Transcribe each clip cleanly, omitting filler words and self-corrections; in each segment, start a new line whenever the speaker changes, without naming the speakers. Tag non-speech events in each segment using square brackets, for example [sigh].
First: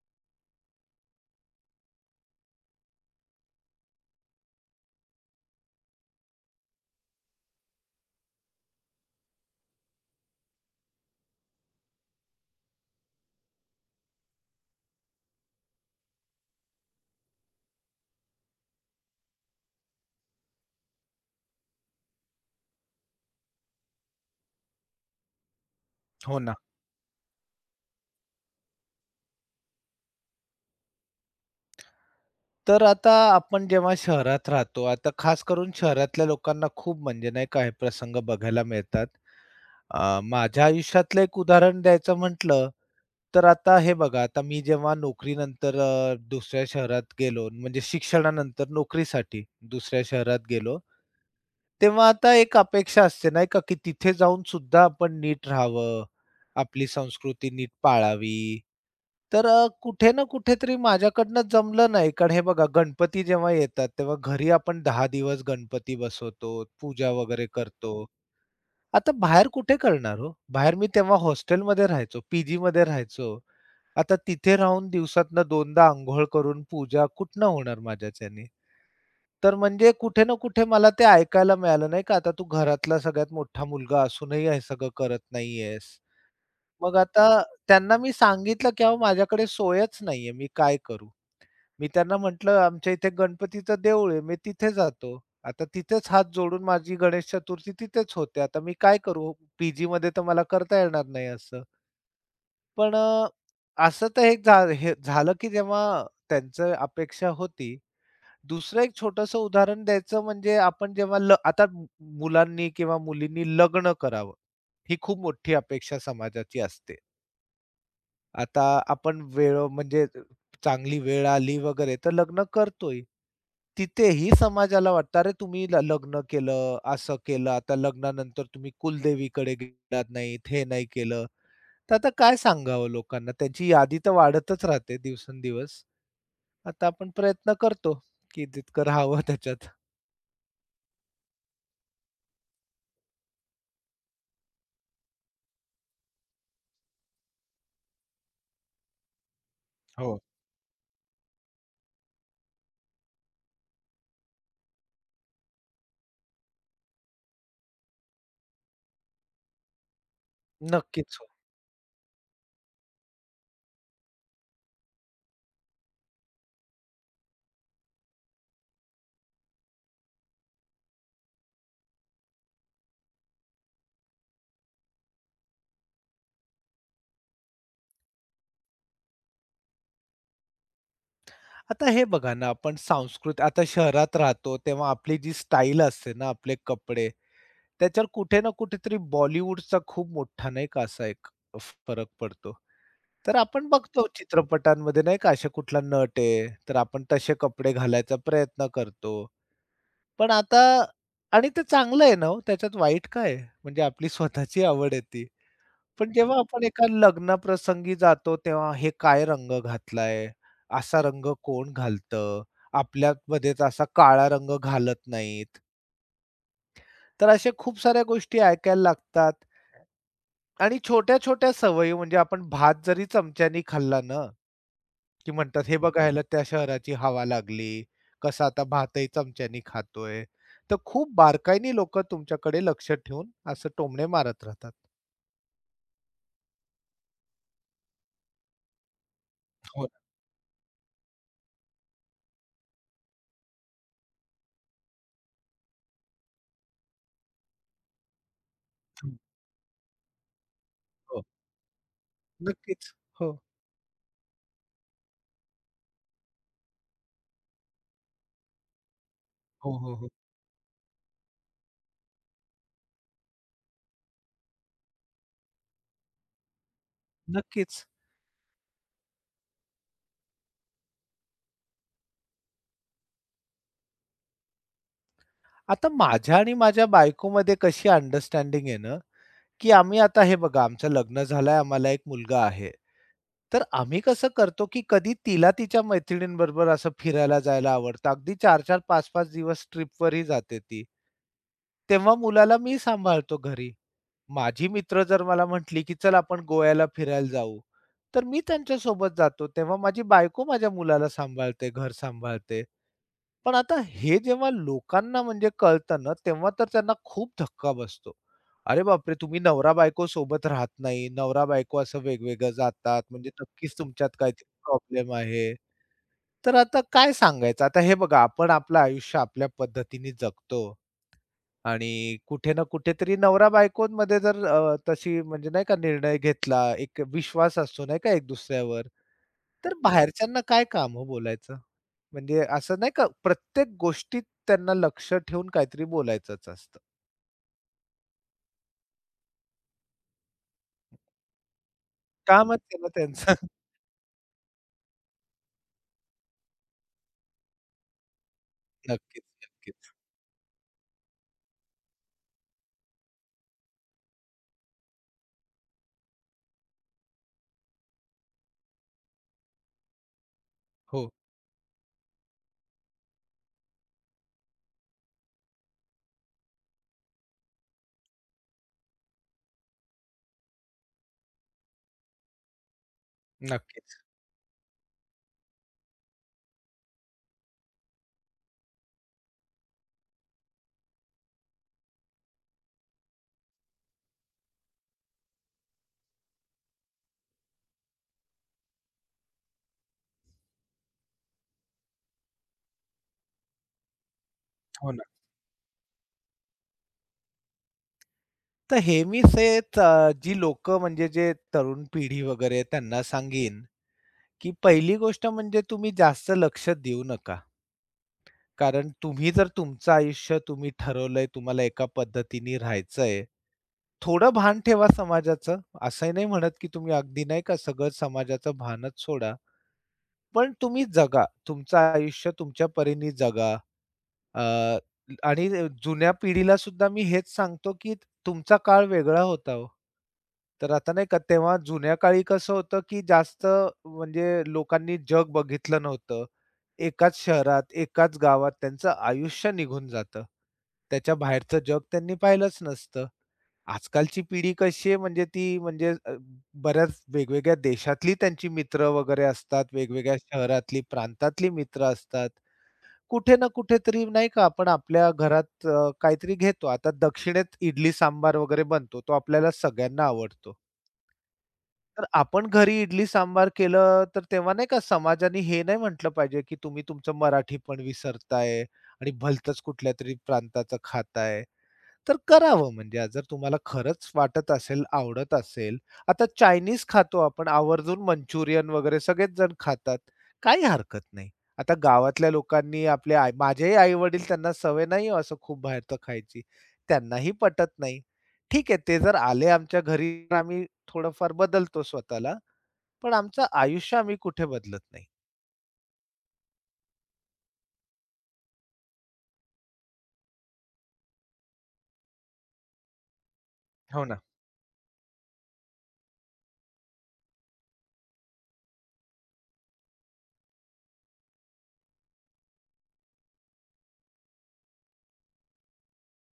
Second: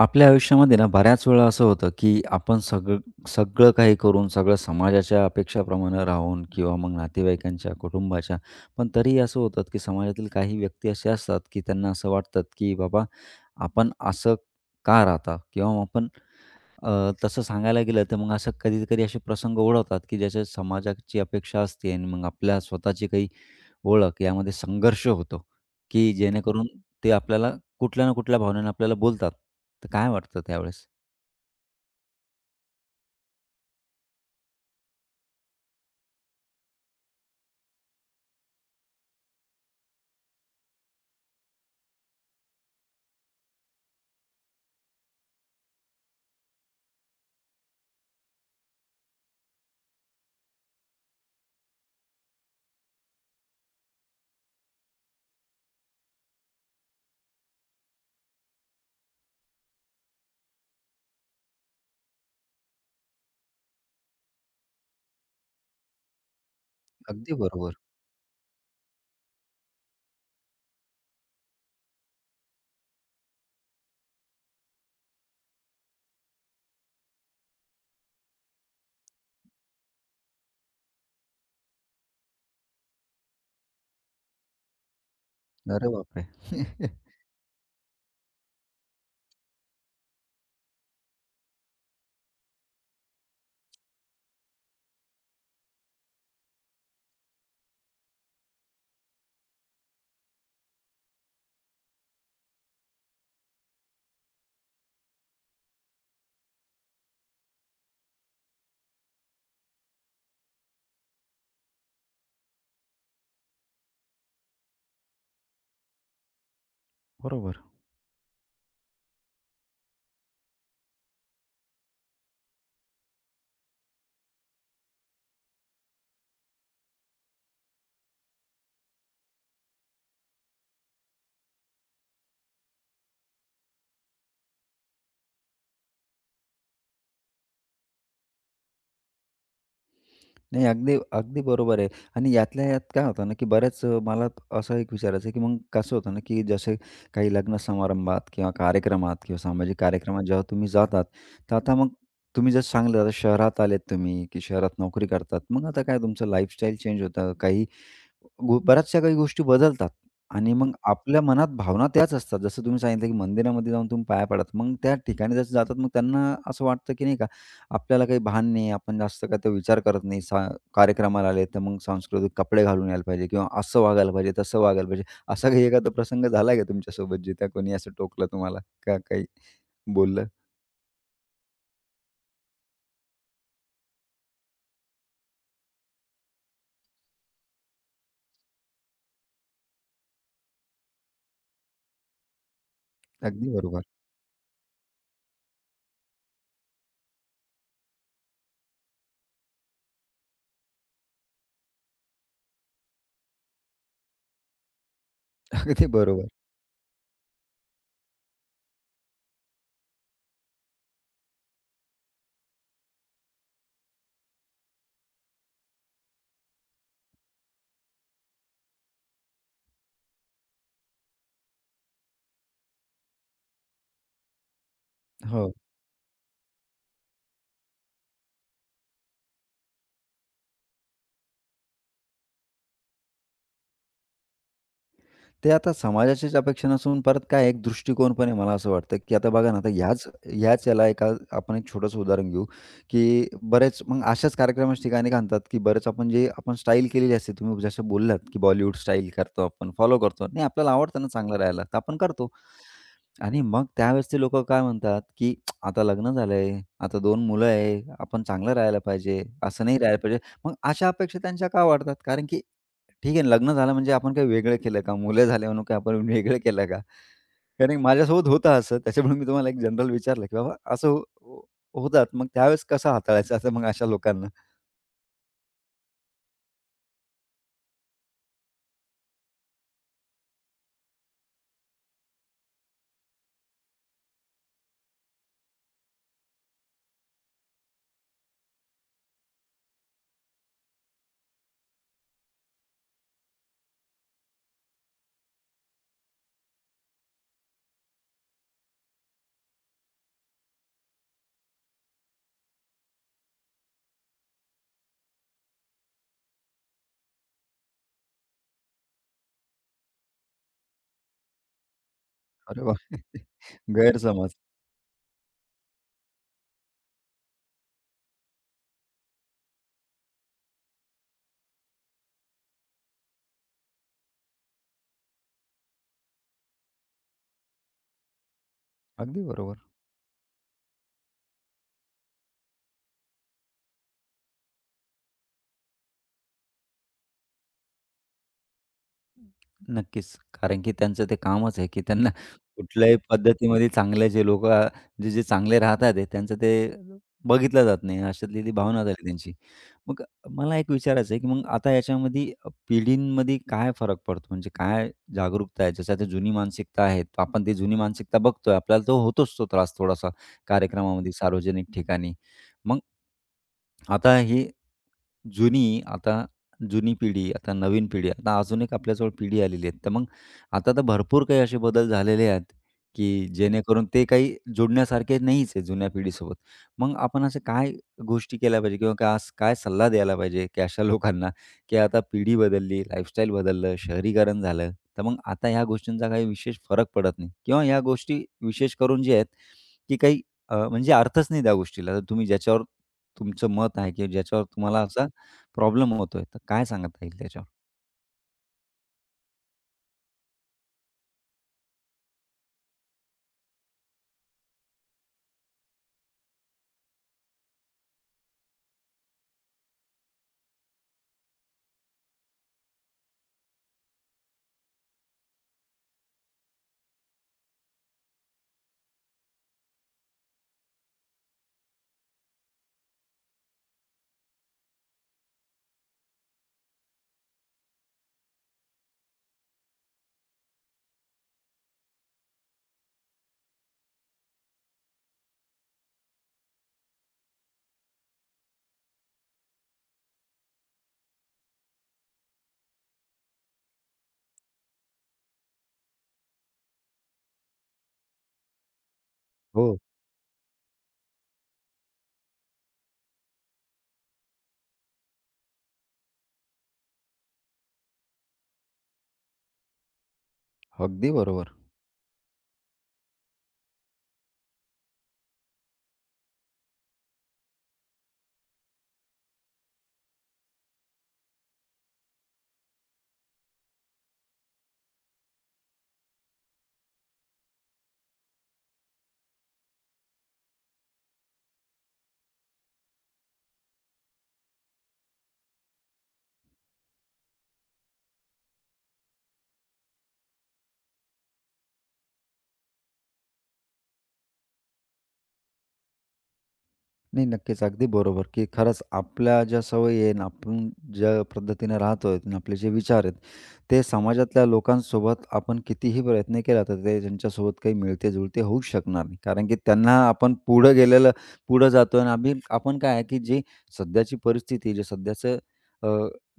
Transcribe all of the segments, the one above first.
आपल्या आयुष्यामध्ये ना बऱ्याच वेळा असं होतं, की आपण सगळं सगळं काही करून, सगळं समाजाच्या अपेक्षाप्रमाणे राहून किंवा मग नातेवाईकांच्या, कुटुंबाच्या, पण तरीही असं होतं, की समाजातील काही व्यक्ती असे असतात, की त्यांना असं वाटतात, की बाबा आपण असं का राहता? किंवा आपण तसं सांगायला गेलं तर मग असं कधी-कधी असे प्रसंग ओढवतात, की ज्याच्यात समाजाची अपेक्षा असते आणि मग आपल्या स्वतःची काही ओळख यामध्ये संघर्ष होतो, की
हो ना.
जेणेकरून ते आपल्याला कुठल्या ना कुठल्या भावनेने आपल्याला बोलतात. तर काय वाटतं त्यावेळेस?
तर आता आपण जेव्हा शहरात राहतो, आता खास करून शहरातल्या लोकांना खूप म्हणजे नाही का प्रसंग बघायला मिळतात. माझ्या आयुष्यातलं एक उदाहरण द्यायचं म्हटलं, तर आता हे बघा, आता मी जेव्हा नोकरीनंतर दुसऱ्या शहरात गेलो, म्हणजे शिक्षणानंतर नोकरीसाठी दुसऱ्या शहरात गेलो. तेव्हा आता एक अपेक्षा असते नाही का, की तिथे जाऊन सुद्धा आपण नीट राहावं, आपली संस्कृती नीट पाळावी. तर कुठे ना कुठेतरी माझ्याकडनं जमलं नाही. कारण हे बघा गणपती जेव्हा येतात, तेव्हा घरी आपण 10 दिवस गणपती बसवतो, पूजा
अगदी
वगैरे
बरोबर.
करतो. आता बाहेर कुठे करणार हो? बाहेर मी तेव्हा हॉस्टेलमध्ये राहायचो, पीजीमध्ये राहायचो. आता तिथे राहून दिवसातनं 2दा अंघोळ करून पूजा कुठनं होणार माझ्याच्याने? तर म्हणजे कुठे ना कुठे मला ते ऐकायला मिळालं नाही का, आता तू घरातला सगळ्यात मोठा मुलगा असूनही हे सगळं करत नाहीयेस.
अरे बापरे! [laughs]
मग आता त्यांना मी सांगितलं, की अहो माझ्याकडे सोयच नाहीये, मी काय करू? मी त्यांना म्हटलं, "आमच्या इथे गणपतीचं देऊळ आहे, मी तिथे जातो. आता तिथेच हात जोडून माझी गणेश चतुर्थी तिथेच होते. आता मी काय करू? पीजीमध्ये तर मला करता येणार नाही असं." पण असं तर हे झालं, की जेव्हा त्यांचं अपेक्षा होती दुसरं एक छोटंसं उदाहरण द्यायचं म्हणजे आपण जेव्हा आता मुलांनी किंवा मुलींनी लग्न करावं, ही खूप मोठी अपेक्षा समाजाची असते.
बरोबर.
आता आपण वेळ म्हणजे चांगली वेळ आली वगैरे तर लग्न करतोय. तिथेही समाजाला वाटतं, "अरे तुम्ही लग्न केलं, असं केलं, आता लग्नानंतर तुम्ही कुलदेवीकडे गेलात नाहीत, हे नाही केलं." तर आता काय सांगावं लोकांना? त्यांची यादी तर वाढतच राहते दिवसेंदिवस. आता आपण प्रयत्न करतो, की जितकं राहावं त्याच्यात.
नाही, अगदी अगदी बरोबर आहे. आणि यातल्या यात काय होतं ना, की बऱ्याच मला असं एक विचारायचं आहे, की मग कसं होतं ना, की जसे काही लग्न समारंभात किंवा कार्यक्रमात किंवा सामाजिक
हो.
कार्यक्रमात जेव्हा तुम्ही जातात, तर आता मग तुम्ही जसं सांगितलं आता शहरात आलेत तुम्ही, की शहरात नोकरी करतात. मग आता काय तुमचं लाईफस्टाईल चेंज होतं. काही गो बऱ्याचशा काही गोष्टी बदलतात आणि मग
नक्कीच
आपल्या
हो.
मनात भावना त्याच असतात. जसं तुम्ही सांगितलं, की मंदिरामध्ये जाऊन तुम्ही पाया पडत. मग त्या ठिकाणी जसं जातात, मग त्यांना असं वाटतं, की नाही का आपल्याला काही भान नाही, आपण जास्त काय तो विचार करत नाही. कार्यक्रमाला आले, तर मग सांस्कृतिक कपडे घालून यायला पाहिजे किंवा असं वागायला पाहिजे, तसं वागायला पाहिजे. असा काही एखादा प्रसंग झाला का तुमच्यासोबत जिथे कोणी असं टोकलं तुम्हाला का काही बोललं?
आता हे बघा ना, आपण आता शहरात राहतो, तेव्हा आपली जी स्टाईल असते ना, आपले कपडे, त्याच्यावर कुठे ना कुठेतरी बॉलिवूडचा खूप मोठा नाही का असा एक फ फरक पडतो. तर
अगदी
आपण
बरोबर.
बघतो चित्रपटांमध्ये नाही का असा कुठला नट आहे, तर आपण तसे कपडे घालायचा प्रयत्न करतो. पण आता आणि ते चांगलं आहे ना हो, त्याच्यात वाईट काय आहे? म्हणजे आपली स्वतःची आवड आहे ती.
[laughs] अगदी
पण
बरोबर.
जेव्हा आपण एका लग्नप्रसंगी जातो, तेव्हा हे काय रंग घातलाय? असा रंग कोण घालतं? आपल्यामध्येच असा काळा रंग घालत नाहीत. तर अशा खूप साऱ्या गोष्टी ऐकायला लागतात आणि छोट्या-छोट्या सवयी म्हणजे आपण भात जरी चमच्यानी खाल्ला ना, की
हो.
म्हणतात, "हे बघा ह्याला त्या शहराची हवा लागली. कसा आता भातही चमच्यानी खातोय." तर खूप बारकाईने लोकं तुमच्याकडे लक्ष ठेवून असं टोमणे मारत राहतात.
ते आता समाजाचीच अपेक्षा नसून परत काय एक दृष्टिकोन पण आहे मला असं वाटतं, की आता बघा ना, आता
हो, ना.
ह्याच ह्याच याला एका आपण एक छोटंसं उदाहरण घेऊ, की बरेच मग अशाच कार्यक्रमाच्या ठिकाणी घालतात, की बरेच आपण स्टाईल केलेली असते. तुम्ही जसं बोललात, की बॉलिवूड स्टाईल करतो आपण, फॉलो करतो. नाही आपल्याला आवडतं ना
हो.
चांगलं राहायला, तर आपण करतो.
नक्कीच. हो.
आणि मग त्यावेळेसचे लोकं काय म्हणतात, की आता लग्न झालंय, आता 2 मुलं आहे, आपण चांगलं राहायला पाहिजे, असं
हो,
नाही
हो,
राहायला
हो.
पाहिजे. मग अशा अपेक्षा त्यांच्या का वाढतात? कारण की ठीक आहे, लग्न झालं म्हणजे आपण काही वेगळं केलं का? मुलं झाले म्हणून काय आपण वेगळं केलं का? कारण की
नक्कीच.
माझ्यासोबत होतं असं. त्याच्यामुळे मी तुम्हाला एक जनरल विचारलं, की बाबा असं हो हो होतात. मग त्यावेळेस कसं हाताळायचं असं मग अशा लोकांना?
आता माझ्या आणि माझ्या बायकोमध्ये कशी अंडरस्टँडिंग आहे ना, की आम्ही आता हे बघा आमचं लग्न झालंय, आम्हाला एक मुलगा आहे. तर आम्ही कसं करतो, की कधी तिला तिच्या मैत्रिणींबरोबर असं फिरायला जायला आवडतं. अगदी 4 चार 5-5 दिवस ट्रिपवरही जाते ती. तेव्हा मुलाला मी सांभाळतो घरी. माझी मित्र जर मला म्हटली, की "चल आपण गोव्याला फिरायला जाऊ." तर मी त्यांच्यासोबत जातो. तेव्हा माझी बायको माझ्या मुलाला सांभाळते, घर सांभाळते. पण आता हे जेव्हा लोकांना म्हणजे कळतं ना, तेव्हा तर त्यांना खूप धक्का बसतो. अरे बापरे! तुम्ही नवरा-बायको सोबत राहत नाही. नवरा-बायको असं वेगवेगळं
अरे बाप!
जातात.
[laughs]
म्हणजे नक्कीच तुमच्यात
गैरसमज.
काहीतरी प्रॉब्लेम आहे. तर आता काय सांगायचं? आता हे बघा, आपण आपलं आयुष्य आपल्या पद्धतीने जगतो आणि कुठे ना कुठेतरी नवरा-बायकोंमध्ये जर तशी म्हणजे नाही का निर्णय घेतला, एक विश्वास असतो नाही का एक दुसऱ्यावर,
अगदी बरोबर.
तर बाहेरच्यांना काय काम हो बोलायचं? म्हणजे असं नाही का प्रत्येक गोष्टीत त्यांना लक्ष ठेवून काहीतरी बोलायचंच असतं.
नक्कीच. कारण की त्यांचं ते कामच आहे, की त्यांना
कामच आहे ना
कुठल्याही
त्यांचं. [laughs]
पद्धतीमध्ये चांगले जे लोकं जे जे चांगले राहतात आहे, त्यांचं ते बघितलं जात नाही. अशातली ती भावना झाली
नक्कीच,
त्यांची.
नक्कीच.
मग मला एक विचारायचं आहे, की मग आता याच्यामध्ये पिढींमध्ये काय फरक पडतो? म्हणजे काय जागरूकता आहे? जसं आता जुनी मानसिकता आहे, तर आपण ती जुनी मानसिकता बघतोय. आपल्याला तो होतोच तो त्रास थोडासा
हो,
कार्यक्रमामध्ये, सार्वजनिक ठिकाणी. मग आता ही जुनी आता जुनी पिढी, आता नवीन पिढी, आता अजून एक आपल्याजवळ पिढी आलेली आहे. तर मग आता तर भरपूर काही असे बदल झालेले आहेत, की जेणेकरून
नक्कीच.
ते काही जोडण्यासारखे नाहीच आहे जुन्या पिढीसोबत. मग आपण अशा काय गोष्टी केल्या पाहिजे किंवा का काय सल्ला द्यायला पाहिजे, की अशा लोकांना, की आता पिढी बदलली, लाईफस्टाईल बदललं, शहरीकरण झालं, तर मग आता ह्या गोष्टींचा काही विशेष फरक पडत नाही किंवा ह्या गोष्टी विशेष करून जे आहेत, की काही म्हणजे अर्थच नाही त्या गोष्टीला. तर तुम्ही ज्याच्यावर तुमचं मत आहे किंवा ज्याच्यावर तुम्हाला
हो ना.
असा प्रॉब्लेम होतोय. तर काय सांगता येईल त्याच्यावर?
तर हे मी जी लोक म्हणजे जे तरुण पिढी वगैरे आहे, त्यांना सांगेन, की पहिली गोष्ट म्हणजे तुम्ही जास्त लक्ष देऊ नका. कारण तुम्ही जर तुमचं आयुष्य तुम्ही ठरवलंय, तुम्हाला एका पद्धतीने राहायचंय. थोडं भान ठेवा समाजाचं. असंही नाही म्हणत, की तुम्ही अगदी नाही का सगळं समाजाचं भानच सोडा. पण तुम्ही जगा. तुमचं आयुष्य तुमच्या परीने जगा. अ, आणि जुन्या पिढीला सुद्धा मी हेच सांगतो, की तुमचा काळ वेगळा होता हो. तर आता नाही का तेव्हा जुन्या काळी कसं होतं, की जास्त म्हणजे लोकांनी जग बघितलं नव्हतं. एकाच शहरात, एकाच गावात त्यांचं आयुष्य निघून जातं. त्याच्या बाहेरचं जग त्यांनी पाहिलंच नसतं. आजकालची पिढी कशी आहे म्हणजे ती म्हणजे बऱ्याच वेगवेगळ्या देशातली त्यांची मित्र वगैरे असतात,
हो,
वेगवेगळ्या शहरातली, प्रांतातली मित्र असतात. कुठे ना कुठेतरी नाही का आपण आपल्या घरात काहीतरी घेतो. आता दक्षिणेत इडली सांबार वगैरे बनतो, तो आपल्याला सगळ्यांना आवडतो.
अगदी बरोबर.
तर आपण घरी इडली सांबार केलं, तर तेव्हा नाही का समाजाने हे नाही म्हटलं पाहिजे, की तुम्ही तुमचं मराठी पण विसरताय आणि भलतंच कुठल्यातरी प्रांताचं खाताय. तर करावं म्हणजे आज जर तुम्हाला खरंच वाटत असेल, आवडत असेल. आता चायनीज खातो आपण आवर्जून मंचुरियन वगैरे सगळेच जण खातात. काही हरकत नाही. आता गावातल्या लोकांनी आपले आई माझेही आई-वडील त्यांना सवय नाही हो असं खूप बाहेरचं खायची. त्यांनाही पटत नाही. ठीक आहे ते जर आले आमच्या घरी तर आम्ही थोडंफार बदलतो स्वतःला. पण आमचं आयुष्य आम्ही कुठे बदलत नाही.
नाही, नक्कीच. अगदी बरोबर, की खरंच आपल्या ज्या सवयी आहे आणि आपण ज्या पद्धतीने राहतोय आणि आपले जे विचार आहेत, ते
हो ना.
समाजातल्या लोकांसोबत आपण कितीही प्रयत्न केला, तर ते त्यांच्यासोबत काही मिळते-जुळते होऊच शकणार नाही. कारण की त्यांना आपण पुढं जातोय आणि आपण काय आहे, की जी सध्याची परिस्थिती, जे सध्याचं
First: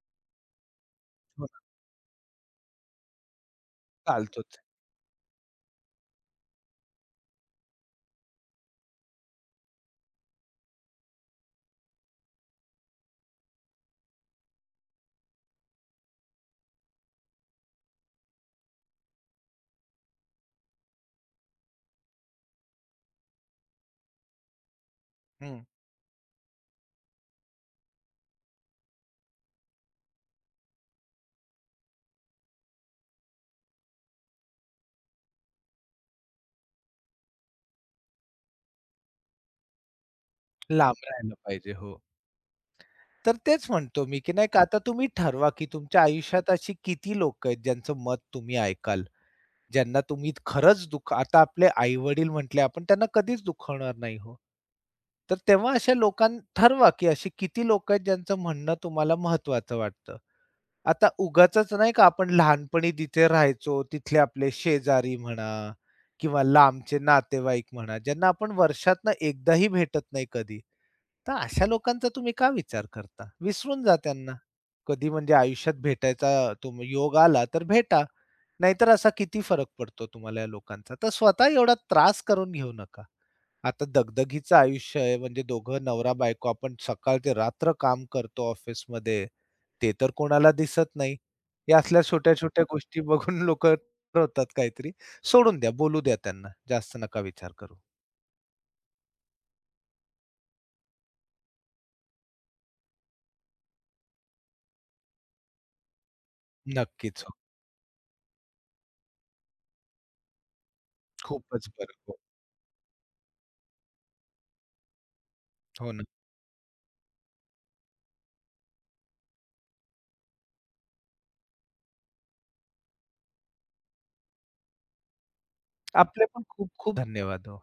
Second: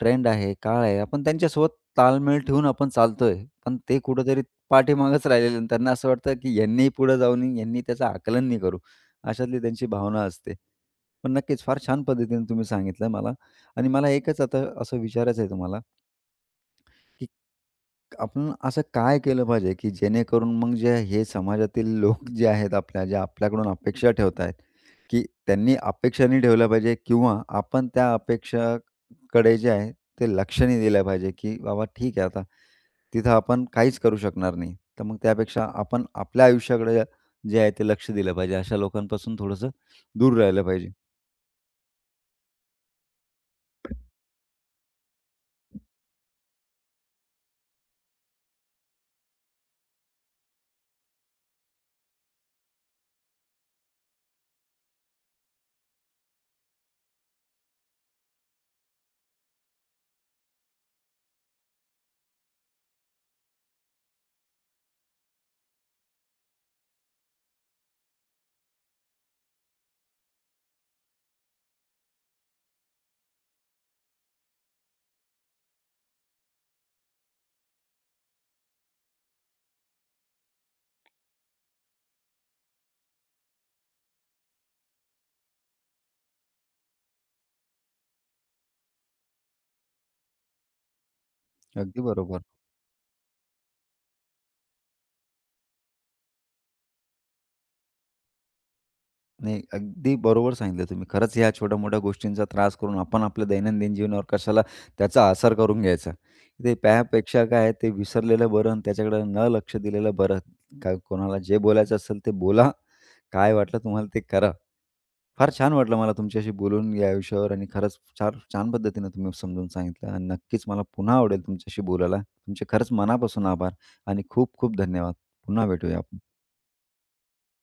ट्रेंड आहे, काळ आहे, आपण
हो ना.
त्यांच्यासोबत ताळमेळ ठेवून आपण चालतोय. पण ते कुठेतरी
चालतोच.
पाठीमागेच राहिलेले आणि त्यांना असं वाटतं, की यांनीही पुढे जाऊ नये, यांनी त्याचं आकलन नाही करू. अशातली त्यांची भावना असते. पण नक्कीच फार छान पद्धतीने तुम्ही सांगितलं मला आणि मला एकच आता असं विचारायचं आहे तुम्हाला, की आपण असं काय केलं पाहिजे, की जेणेकरून मग जे हे समाजातील लोक जे आहेत आपल्या, जे आपल्याकडून अपेक्षा ठेवत आहेत, की
हं.
त्यांनी अपेक्षा नाही ठेवल्या पाहिजे किंवा आपण त्या अपेक्षाकडे जे आहे ते लक्ष नाही दिलं पाहिजे, की बाबा ठीक आहे आता तिथं आपण काहीच करू शकणार नाही. तर मग त्यापेक्षा आपण आपल्या आयुष्याकडे जे आहे ते लक्ष दिलं पाहिजे. अशा लोकांपासून थोडंसं दूर राहिलं पाहिजे.
लांब राहायला पाहिजे. हो. तर तेच म्हणतो मी, की नाही का आता तुम्ही ठरवा, की तुमच्या आयुष्यात अशी किती लोक आहेत ज्यांचं मत तुम्ही ऐकाल, ज्यांना तुम्ही खरंच आता आपले आई-वडील म्हटले आपण त्यांना कधीच दुखवणार नाही हो. तर तेव्हा अशा लोकां ठरवा, की अशी किती लोक आहेत ज्यांचं म्हणणं तुम्हाला महत्वाचं वाटतं. आता उगाचच नाही का आपण लहानपणी जिथे राहायचो, तिथले आपले शेजारी म्हणा किंवा लांबचे नातेवाईक म्हणा, ज्यांना आपण वर्षातनं एकदाही भेटत नाही कधी. तर अशा लोकांचा तुम्ही का विचार करता? विसरून जा त्यांना. कधी म्हणजे आयुष्यात भेटायचा तुम्ही योग आला तर भेटा. नाहीतर असा किती फरक पडतो तुम्हाला या लोकांचा. तर स्वतः एवढा त्रास करून घेऊ नका. आता दगदगीचं आयुष्य आहे म्हणजे दोघं नवरा-बायको आपण सकाळ ते रात्र काम करतो ऑफिसमध्ये. ते तर कोणाला दिसत नाही. या
अगदी
असल्या
बरोबर.
छोट्या-छोट्या गोष्टी बघून [laughs] लोकं ठरवतात काहीतरी. सोडून द्या, बोलू द्या त्यांना. जास्त नका विचार करू.
नाही, अगदी बरोबर सांगितलं तुम्ही. खरंच ह्या छोट्या-मोठ्या गोष्टींचा त्रास करून आपण आपल्या दैनंदिन जीवनावर कशाला त्याचा आसर करून घ्यायचा. ते
नक्कीच हो.
त्यापेक्षा काय आहे ते विसरलेलं बरं आणि त्याच्याकडे न लक्ष दिलेलं बरं. का कोणाला जे
खूपच बरं.
बोलायचं
हो.
असेल ते बोला. काय वाटलं तुम्हाला ते करा. फार छान
हो
वाटलं
ना.
मला तुमच्याशी बोलून या विषयावर आणि खरंच फार छान पद्धतीनं तुम्ही समजून सांगितलं आणि नक्कीच मला पुन्हा आवडेल तुमच्याशी बोलायला. तुमचे खरंच मनापासून आभार आणि खूप खूप धन्यवाद. पुन्हा भेटूया आपण.
आपले पण खूप खूप धन्यवाद हो.